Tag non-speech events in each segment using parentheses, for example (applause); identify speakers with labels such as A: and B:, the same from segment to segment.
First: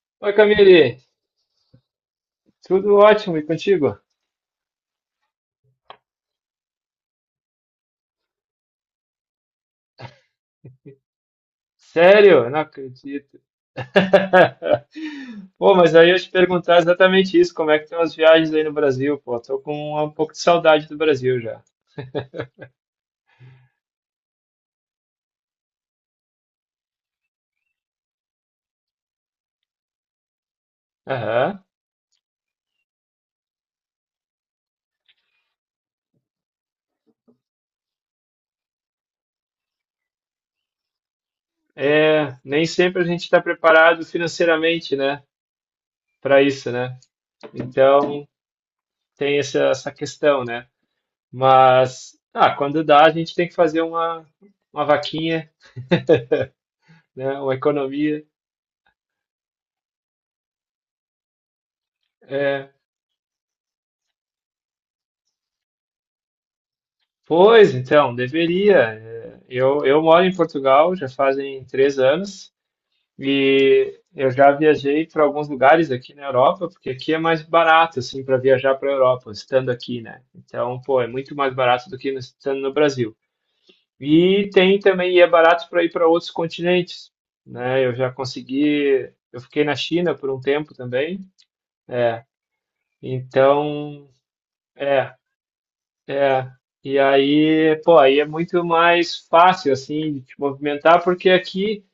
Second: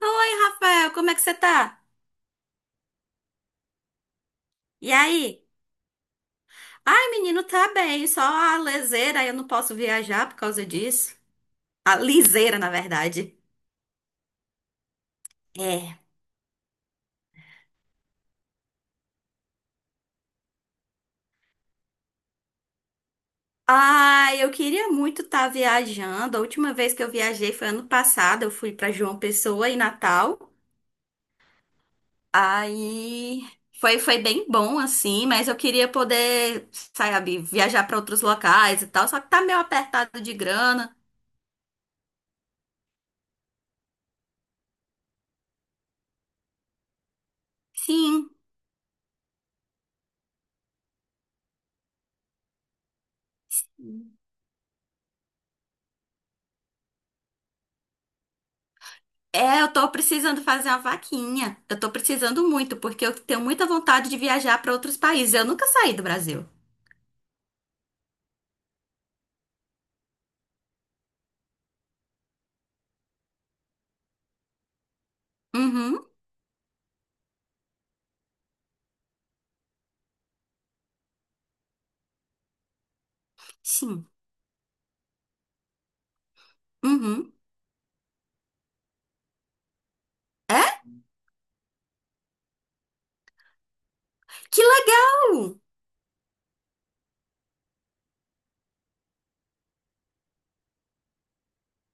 A: Oi,
B: Oi,
A: Rafael,
B: Camille,
A: como é que você tá?
B: tudo ótimo e contigo?
A: E aí? Ai, menino, tá bem, só a leseira, eu não posso viajar por causa disso. A
B: Sério? Eu
A: liseira,
B: não
A: na verdade.
B: acredito. (laughs) Pô, mas
A: É.
B: aí eu ia te perguntar exatamente isso, como é que estão as viagens aí no Brasil? Pô, tô com um pouco de saudade do Brasil já.
A: Ai, eu queria muito estar viajando. A última vez que eu viajei foi ano passado, eu fui pra João Pessoa em Natal.
B: Aham.
A: Aí foi bem bom, assim, mas eu queria poder, sabe, viajar pra outros locais e tal, só que tá meio apertado de grana.
B: É, nem sempre a gente está preparado financeiramente, né, para isso, né? Então
A: Sim.
B: tem essa questão, né? Mas quando dá, a gente tem que fazer uma vaquinha, né, uma economia.
A: É, eu tô precisando fazer uma vaquinha. Eu tô precisando
B: É,
A: muito, porque eu tenho muita vontade de viajar para outros países. Eu nunca saí do Brasil.
B: pois, então, deveria. É. Eu moro em Portugal já fazem 3 anos e eu já viajei para alguns lugares
A: Uhum,
B: aqui na Europa, porque aqui é mais barato, assim, para viajar para a Europa, estando aqui, né? Então, pô, é muito mais barato do que no- estando no Brasil.
A: sim.
B: E tem também, e é barato para ir para outros continentes,
A: Uhum.
B: né? Eu já consegui, eu fiquei na China por um
A: É?
B: tempo também, é. Então,
A: Que
B: é
A: legal!
B: É, e aí, pô, aí é muito mais fácil, assim, de te movimentar, porque aqui,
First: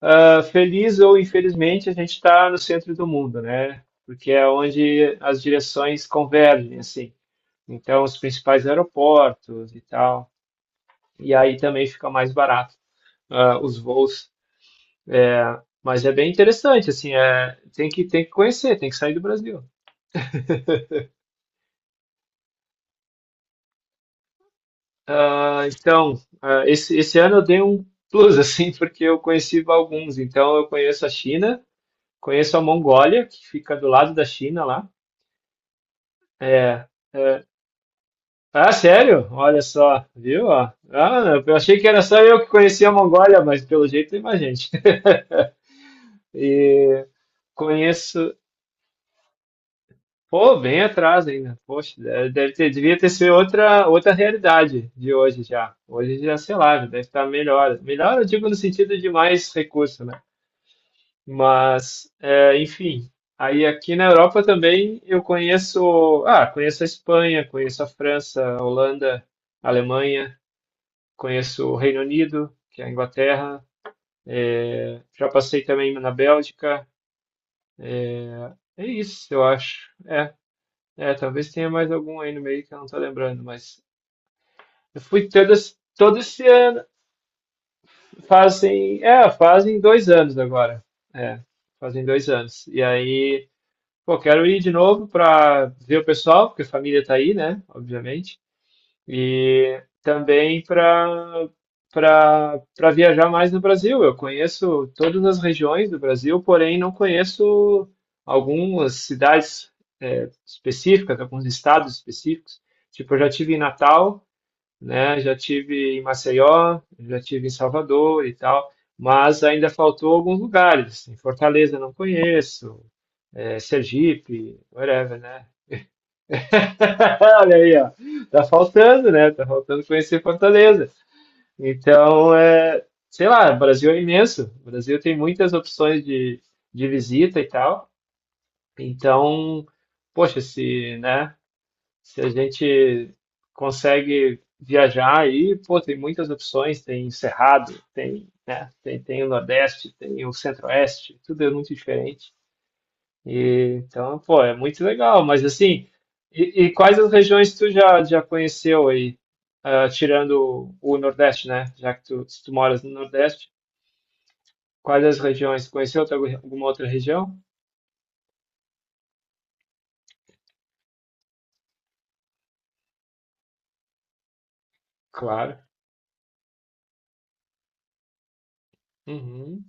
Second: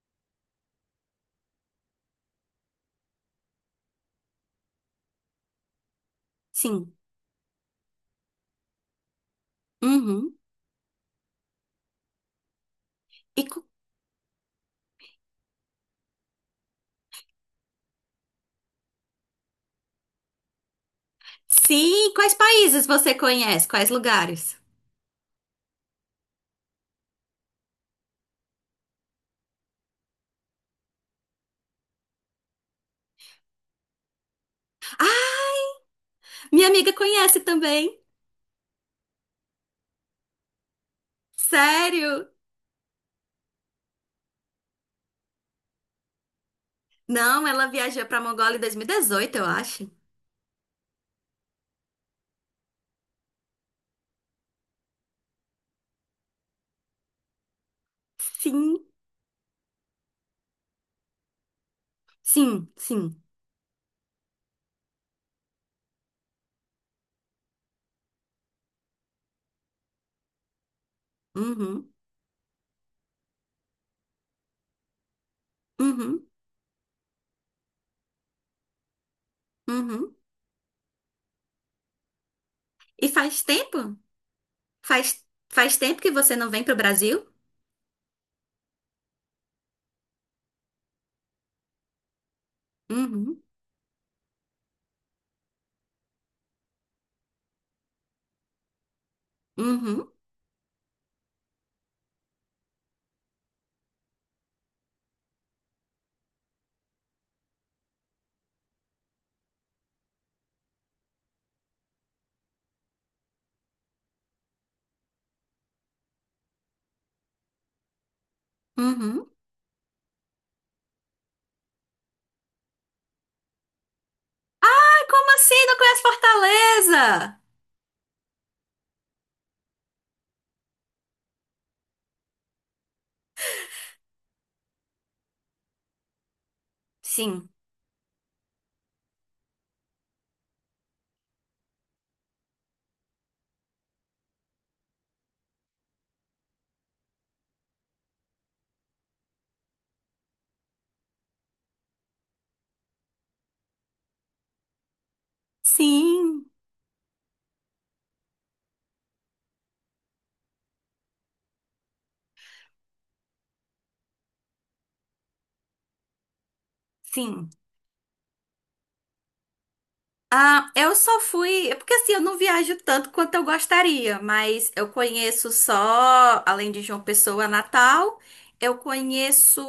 B: feliz ou infelizmente, a gente está no centro do mundo, né? Porque é onde as direções convergem,
A: Sim.
B: assim. Então, os principais aeroportos e tal.
A: Uhum.
B: E aí também fica mais barato,
A: E
B: os voos. É, mas é bem interessante, assim, tem que conhecer, tem que sair do Brasil.
A: Sim, quais países você conhece? Quais lugares?
B: Ah, então, esse ano eu dei um plus, (laughs) assim, porque eu conheci alguns. Então, eu conheço a China, conheço a Mongólia, que fica do lado da China lá.
A: Minha
B: É.
A: amiga conhece também.
B: Ah, sério? Olha só, viu? Ó? Ah, eu achei que era
A: Sério?
B: só eu que conhecia a Mongólia, mas pelo jeito tem mais gente. (laughs) E
A: Não, ela viajou pra
B: conheço.
A: Mongólia em 2018, eu acho.
B: Pô, bem atrás ainda. Poxa, deve ter, devia ter sido outra realidade de hoje já. Hoje já, sei lá, já deve estar melhor. Melhor eu digo no
A: Sim.
B: sentido de mais recurso, né? Mas,
A: Sim,
B: enfim,
A: sim.
B: aí aqui na Europa também eu conheço, conheço a Espanha, conheço a França, a Holanda, a Alemanha, conheço o
A: Uhum.
B: Reino Unido, que é a Inglaterra, já passei também na
A: Uhum.
B: Bélgica, é isso, eu acho.
A: Uhum.
B: É, talvez tenha mais algum aí no meio que eu não tô
A: E faz
B: lembrando,
A: tempo?
B: mas eu
A: Faz,
B: fui todas,
A: Faz tempo que
B: todo
A: você
B: esse
A: não vem pro
B: ano,
A: Brasil?
B: fazem 2 anos agora, é, fazem dois anos. E
A: Uhum,
B: aí, pô, quero ir de novo para ver o pessoal, porque a família tá aí, né? Obviamente. E
A: uhum,
B: também para viajar mais no Brasil. Eu conheço todas as regiões do Brasil, porém não conheço algumas cidades específicas, alguns estados específicos. Tipo, eu já tive em Natal, né? Já tive em Maceió, já tive em Salvador e tal,
A: uhum.
B: mas ainda faltou alguns lugares. Em Fortaleza eu não conheço, Sergipe,
A: Ai,
B: whatever,
A: como
B: né?
A: assim? Não conhece
B: (laughs)
A: Fortaleza?
B: Olha aí, ó. Tá faltando, né? Tá faltando conhecer Fortaleza. Então, é, sei lá, o Brasil é imenso. O Brasil tem muitas opções de visita e
A: Sim,
B: tal. Então, poxa, se, né, se a gente consegue viajar aí, pô, tem muitas opções, tem Cerrado, tem, né, tem o Nordeste, tem o Centro-Oeste, tudo é muito diferente. E, então, pô, é muito legal, mas assim,
A: sim,
B: e quais as regiões tu já conheceu aí, tirando o Nordeste, né? Já que tu, se tu moras no Nordeste, quais as regiões? Conheceu outra- alguma outra região?
A: sim. Ah, eu só fui. É Porque assim, eu não viajo tanto quanto eu gostaria, mas eu conheço
B: Claro.
A: só, além de João Pessoa, Natal, eu conheço
B: Uhum.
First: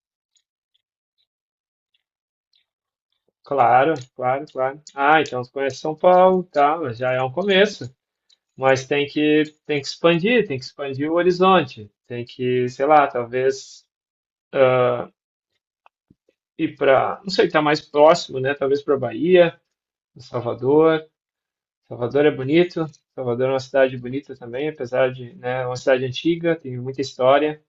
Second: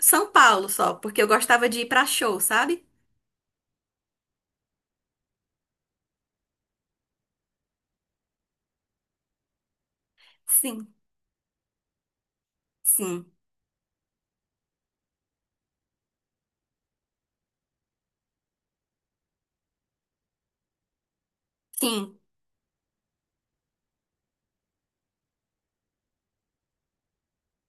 A: São Paulo só, porque eu gostava de ir pra show, sabe?
B: Claro, claro, claro. Ah, então tu conhece São Paulo, tá, mas já é um começo. Mas tem que expandir, tem que
A: Sim,
B: expandir o horizonte, tem que, sei lá,
A: sim,
B: talvez ah, ir para, não sei, tá mais próximo, né? Talvez para Bahia do Salvador.
A: sim.
B: Salvador é bonito. Salvador é uma cidade bonita também, apesar de, né, é uma cidade antiga, tem muita história.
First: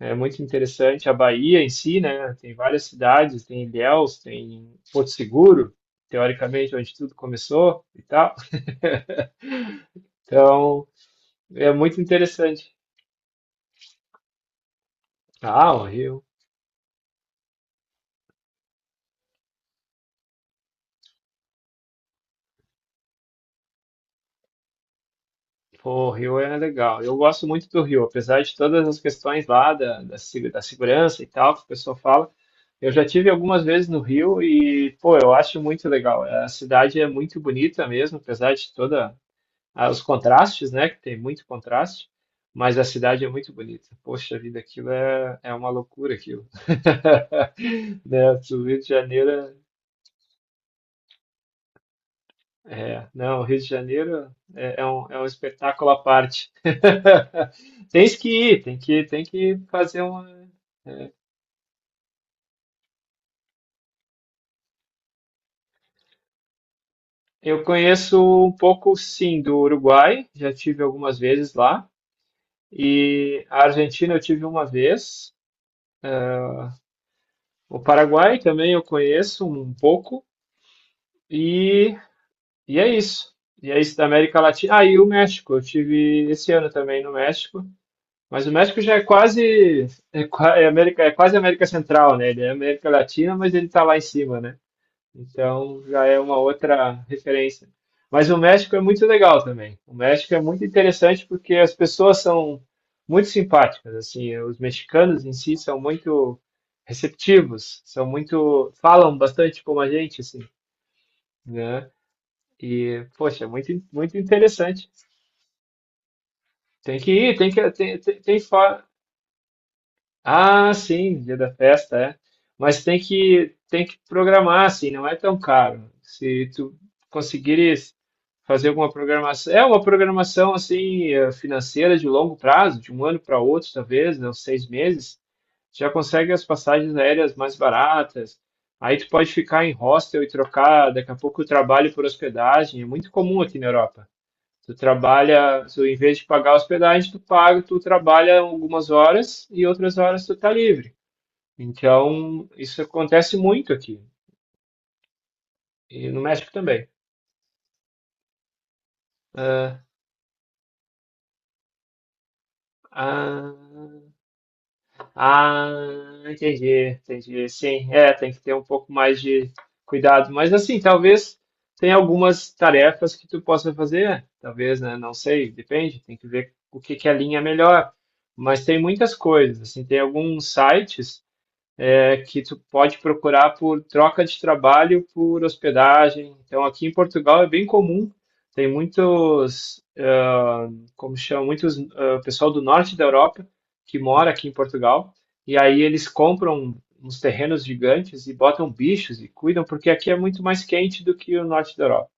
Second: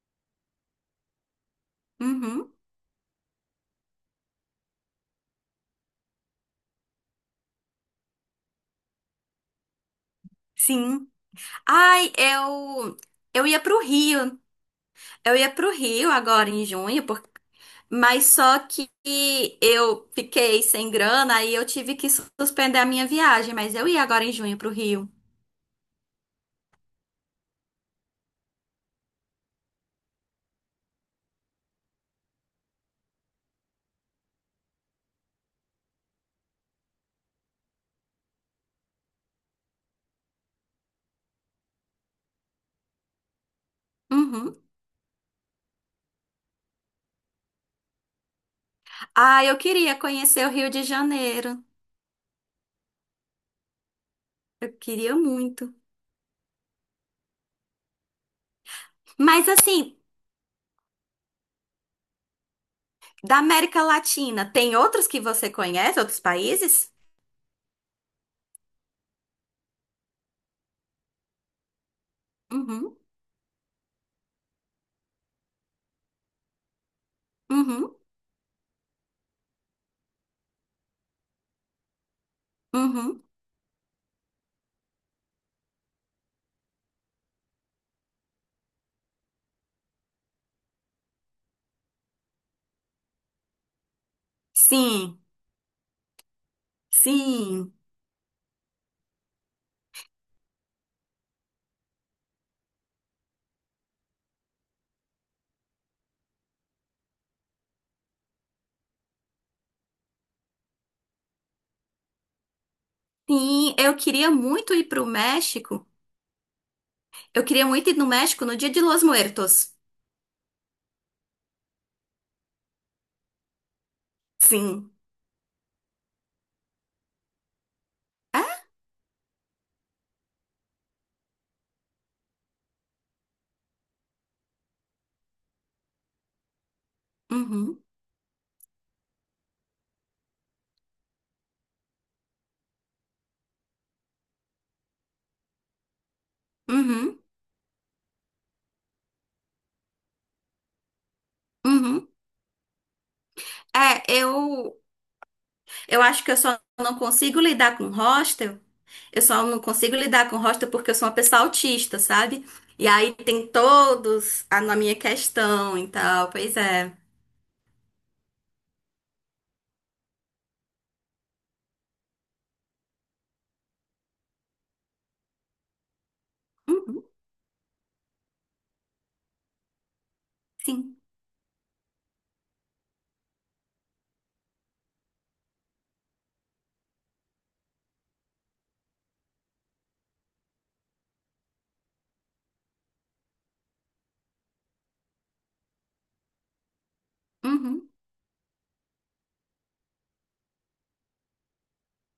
B: É muito interessante a Bahia em si, né?
A: Uhum,
B: Tem várias cidades, tem Ilhéus, tem Porto Seguro, teoricamente onde tudo começou e tal. (laughs) Então,
A: sim.
B: é muito
A: Ai,
B: interessante.
A: eu. Eu ia pro Rio, Eu ia pro
B: Ah, o
A: Rio
B: Rio.
A: agora em junho, por- mas só que eu fiquei sem grana aí eu tive que suspender a minha viagem, mas eu ia agora em junho pro Rio.
B: Pô, o Rio é legal. Eu gosto muito do Rio, apesar de todas as questões lá da, da, se- da segurança e tal, que o pessoal fala. Eu já tive algumas vezes no Rio e, pô, eu acho muito legal. A cidade é muito bonita mesmo, apesar de toda os contrastes, né? Que tem muito contraste, mas a cidade é muito bonita. Poxa
A: Uhum.
B: vida, aquilo é, é uma loucura, aquilo. (laughs) Né? O Rio de Janeiro
A: Ah,
B: é.
A: eu queria conhecer o Rio de Janeiro.
B: É, não, o Rio de Janeiro
A: Eu
B: é, é um,
A: queria
B: é um
A: muito.
B: espetáculo à parte. (laughs) Tens que ir, tem que, tem
A: Mas
B: que
A: assim,
B: fazer uma.
A: da América Latina, tem outros que você conhece, outros países?
B: Eu conheço um pouco, sim, do Uruguai, já tive algumas vezes lá,
A: Uhum,
B: e a Argentina eu tive uma vez, o
A: uhum,
B: Paraguai também eu conheço um pouco, e, e é
A: uhum.
B: isso. E é isso da América Latina. Ah, e o México, eu tive esse ano também no México. Mas o México já é quase, é, é América, é quase América Central, né? Ele é América Latina, mas ele está lá em cima, né?
A: Sim,
B: Então já é uma outra referência.
A: sim,
B: Mas o México é muito legal também. O México é muito interessante porque as pessoas são muito simpáticas, assim, os mexicanos em si são muito receptivos, são muito, falam bastante como a gente, assim, né? E, poxa, é muito,
A: sim. Eu
B: muito
A: queria muito ir
B: interessante.
A: pro México.
B: Tem que ir,
A: Eu
B: tem
A: queria
B: que,
A: muito ir
B: tem,
A: no
B: tem, tem,
A: México no dia de Los Muertos.
B: Ah, sim, dia da festa, é. Mas tem que programar assim,
A: Sim. É?
B: não é tão caro. Se tu conseguires fazer alguma programação, é uma programação assim financeira de longo prazo, de um ano para outro, talvez, né, uns 6 meses, já consegue as passagens aéreas mais
A: Uhum,
B: baratas. Aí tu pode ficar em hostel e trocar daqui a pouco o trabalho por hospedagem. É muito comum aqui na Europa. Tu trabalha, tu, em vez de pagar hospedagem, tu
A: uhum,
B: paga, tu trabalha algumas horas e outras horas tu tá livre.
A: uhum.
B: Então, isso acontece muito aqui.
A: É, eu
B: E no
A: acho que eu
B: México
A: só
B: também.
A: não consigo lidar com hostel. Eu só não
B: Ah,
A: consigo lidar com hostel porque eu sou uma pessoa autista, sabe? E aí tem
B: ah,
A: todos a, na minha
B: ah,
A: questão e tal. Pois
B: Entendi,
A: é.
B: entendi. Sim, é, tem que ter um pouco mais de cuidado. Mas assim, talvez tem algumas tarefas que tu possa fazer, talvez, né? Não sei, depende, tem que ver o que
A: Uhum,
B: que alinha melhor. Mas tem muitas coisas, assim, tem alguns
A: sim.
B: sites que tu pode procurar por troca de trabalho por hospedagem. Então, aqui em Portugal é bem comum, tem muitos, como chama, muitos pessoal do norte da Europa que mora aqui em Portugal, e aí eles compram uns terrenos
A: Uhum,
B: gigantes e botam bichos e cuidam, porque aqui é muito mais quente do que o norte da Europa.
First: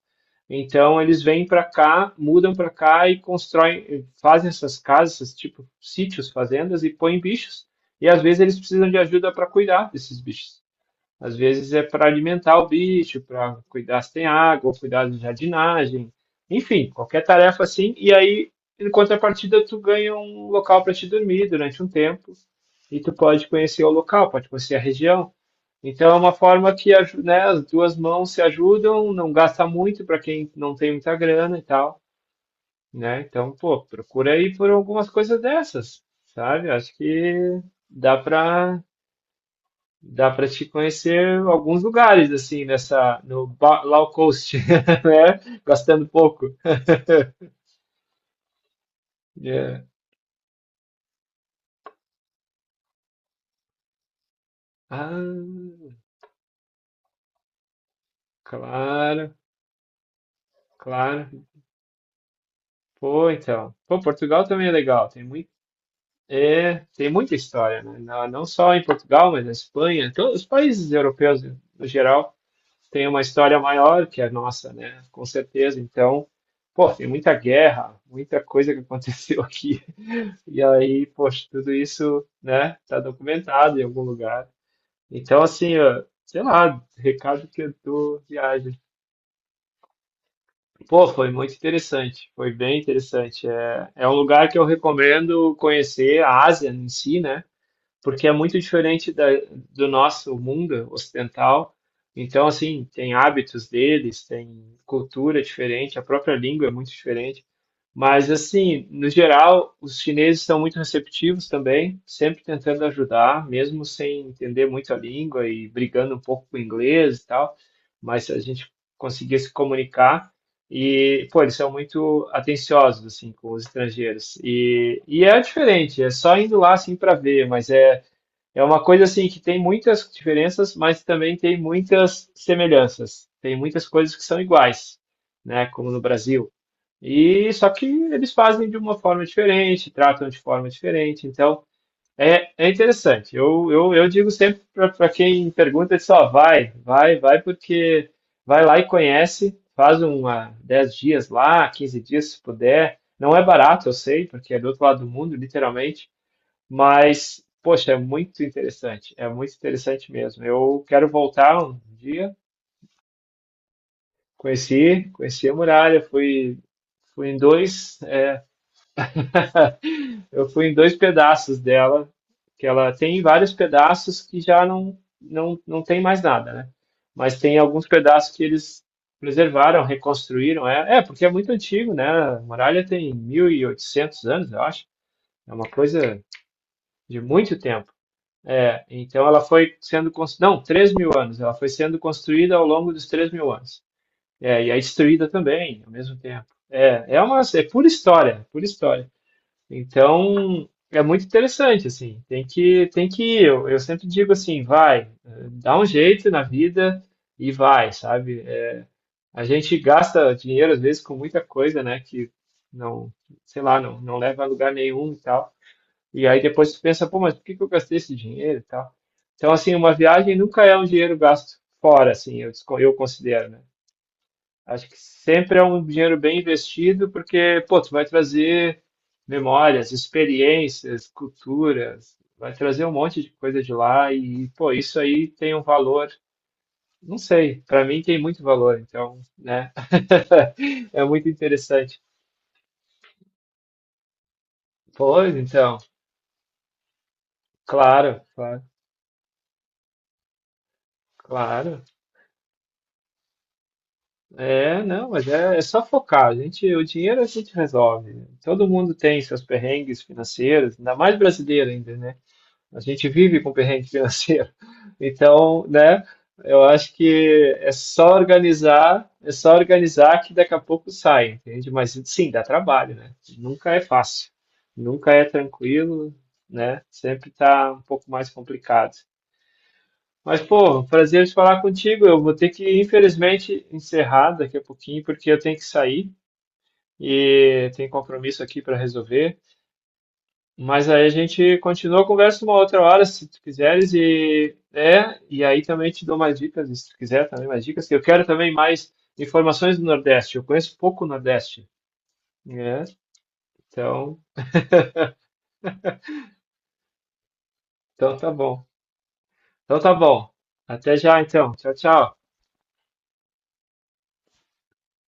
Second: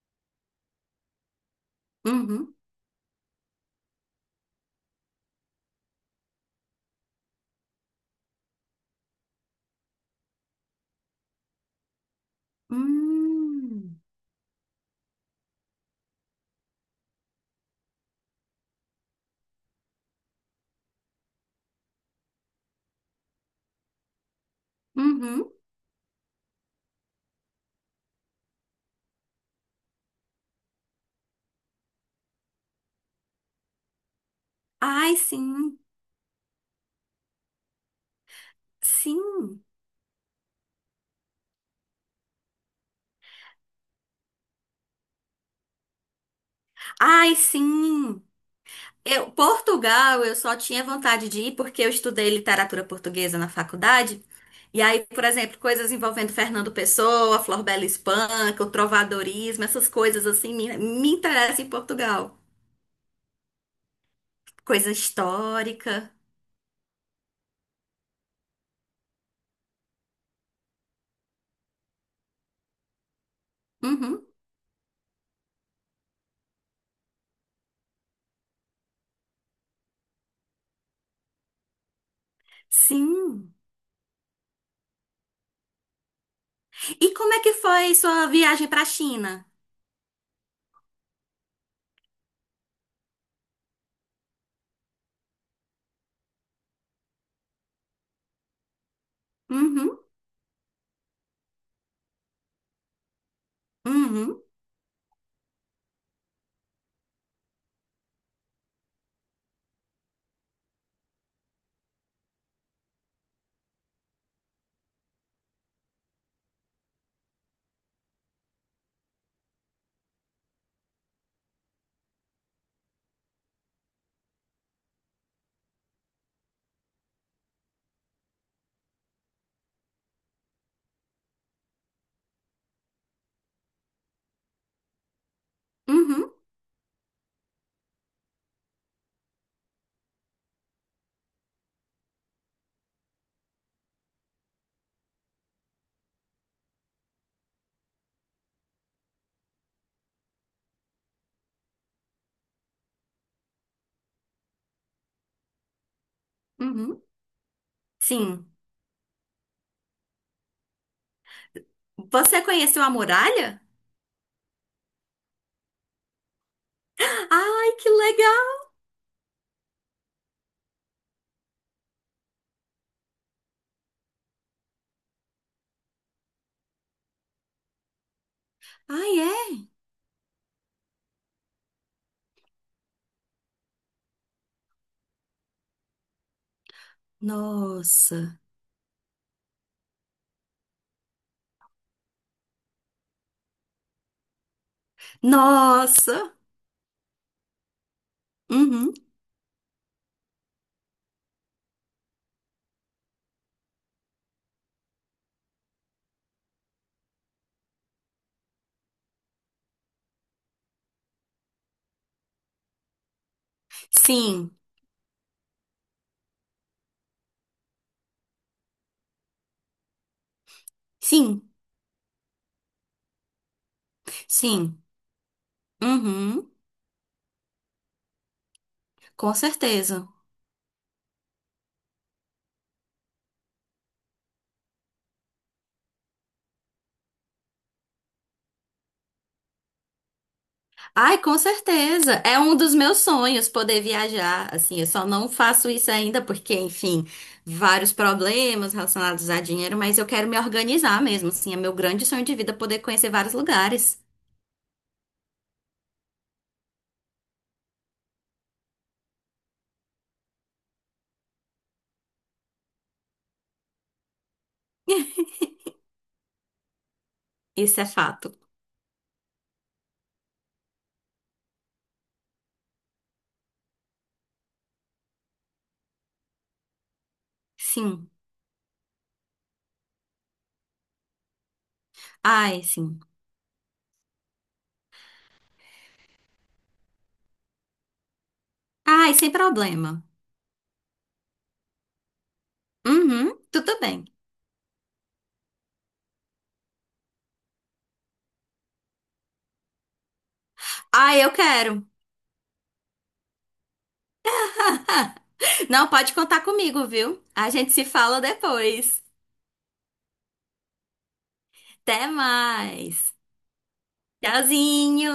B: Então eles vêm para cá, mudam
A: uhum.
B: para cá e constroem, fazem essas casas, esses tipo sítios, fazendas e põem bichos. E às vezes eles precisam de ajuda para cuidar desses bichos. Às vezes é para alimentar o bicho, para
A: Hum,
B: cuidar se tem água, cuidar de jardinagem, enfim, qualquer tarefa assim. E aí, em contrapartida, tu ganha um local para te dormir durante um tempo e tu pode conhecer o local, pode conhecer a região.
A: uhum.
B: Então é uma forma que, aju- né, as duas mãos se ajudam, não gasta muito para quem não tem muita grana e tal, né? Então, pô, procura aí por algumas
A: Ai,
B: coisas
A: sim.
B: dessas, sabe? Acho que dá para
A: Sim.
B: dá para te conhecer alguns lugares assim nessa no ba- low cost, (laughs) né? Gastando pouco.
A: Ai, sim. Eu,
B: É.
A: Portugal, eu só tinha vontade de ir porque eu estudei literatura portuguesa na faculdade. E aí,
B: Ah,
A: por exemplo, coisas envolvendo Fernando Pessoa, Flor Bela Espanca, o
B: claro,
A: trovadorismo, essas coisas assim me
B: claro.
A: interessam em Portugal.
B: Pô, então. Pô, Portugal também é
A: Coisa
B: legal, tem muito.
A: histórica.
B: É, tem muita história, né? Não só em Portugal, mas na Espanha, todos os países europeus, no geral, têm uma história maior que
A: Uhum.
B: a nossa, né? Com certeza. Então, pô, tem muita guerra, muita coisa que aconteceu (laughs) aqui. E aí, poxa, tudo isso, né, tá
A: Sim.
B: documentado em algum lugar. Então, assim, ó, sei lá,
A: E como é
B: recado
A: que
B: que eu
A: foi
B: dou
A: sua viagem
B: viagem.
A: para a China?
B: Pô, foi muito interessante, foi bem interessante. É, é um lugar que eu recomendo conhecer, a Ásia em si, né? Porque é muito diferente da, do
A: Uhum.
B: nosso mundo ocidental. Então, assim, tem hábitos deles,
A: Uhum.
B: tem cultura diferente, a própria língua é muito diferente. Mas, assim, no geral, os chineses são muito receptivos também, sempre tentando ajudar, mesmo sem entender muito a língua e brigando um pouco com o inglês e tal. Mas a gente conseguia se comunicar. E, pô, eles são muito atenciosos, assim, com os estrangeiros. E é diferente, é só indo lá, assim, para ver, mas é é uma coisa assim que tem muitas diferenças, mas também tem muitas semelhanças. Tem muitas coisas que são iguais, né? Como no
A: Uhum.
B: Brasil. E só que eles fazem de uma forma diferente, tratam de forma diferente. Então é, é interessante. Eu digo sempre para quem pergunta, só vai, vai, vai, porque vai lá e conhece, faz uma 10 dias lá, 15 dias se puder. Não é barato, eu sei, porque é do outro lado do mundo, literalmente,
A: Uhum.
B: mas, poxa,
A: Sim.
B: é muito interessante mesmo. Eu quero voltar um dia.
A: Você conheceu a muralha?
B: Conheci a muralha, fui, fui em
A: Ai, que
B: dois, é,
A: legal!
B: (laughs) eu fui em dois pedaços dela, que ela tem vários pedaços que já não tem mais nada, né? Mas tem alguns pedaços que eles
A: Ai, é?
B: preservaram, reconstruíram. É, é, porque é muito antigo, né? A muralha tem 1.800 anos, eu acho. É uma coisa de muito tempo.
A: Nossa.
B: É, então ela foi sendo construída, não, 3.000 anos, ela foi sendo construída ao longo dos 3.000 anos. É, e é destruída também, ao mesmo
A: Nossa!
B: tempo. É, é uma, é pura história, pura
A: Uhum.
B: história. Então, é muito interessante, assim, tem que Eu sempre digo assim, vai, dá um jeito na vida e vai, sabe? É, a gente gasta dinheiro, às vezes, com muita coisa, né, que não, sei lá, não leva a
A: Sim,
B: lugar nenhum e tal. E aí depois tu pensa, pô, mas por que que eu gastei esse dinheiro e tal? Então, assim, uma viagem nunca é um dinheiro
A: sim,
B: gasto fora, assim, eu considero, né?
A: sim.
B: Acho que sempre é um dinheiro bem
A: Uhum.
B: investido, porque, pô, tu vai trazer
A: Com
B: memórias,
A: certeza.
B: experiências, culturas, vai trazer um monte de coisa de lá e, pô, isso aí tem um valor, não sei, para mim tem muito valor, então, né? (laughs) É
A: Ai,
B: muito
A: com
B: interessante.
A: certeza. É um dos meus sonhos poder viajar. Assim, eu só não
B: Pois,
A: faço
B: então,
A: isso ainda porque, enfim, vários
B: claro, claro,
A: problemas relacionados a dinheiro, mas eu quero me organizar mesmo. Assim, é meu
B: claro.
A: grande sonho de vida poder conhecer vários lugares.
B: É, não, mas é só focar. A gente, o dinheiro a gente resolve. Todo mundo tem seus perrengues financeiros, ainda mais brasileiro ainda, né? A gente vive com perrengue financeiro. (laughs) Então, né? Eu acho que
A: Isso é fato.
B: é só organizar que daqui a pouco sai, entende? Mas sim, dá trabalho, né? Nunca é fácil, nunca é tranquilo, né? Sempre tá um pouco
A: Sim.
B: mais complicado. Mas, pô, prazer em falar contigo. Eu vou ter
A: Ai,
B: que,
A: sim.
B: infelizmente, encerrar daqui a pouquinho, porque eu tenho que sair e tem compromisso aqui para
A: Ai, sem
B: resolver.
A: problema.
B: Mas aí a gente continua a conversa uma outra hora, se
A: Uhum,
B: tu
A: tudo
B: quiseres,
A: bem.
B: e aí também te dou mais dicas, se tu quiser também mais dicas, que eu quero também mais informações do Nordeste. Eu conheço pouco o
A: Ai, eu
B: Nordeste,
A: quero.
B: né? Então,
A: Não, pode contar comigo, viu? A gente se
B: então
A: fala
B: tá bom.
A: depois.
B: Então tá bom. Até já, então. Tchau,
A: Até
B: tchau.
A: mais. Tchauzinho.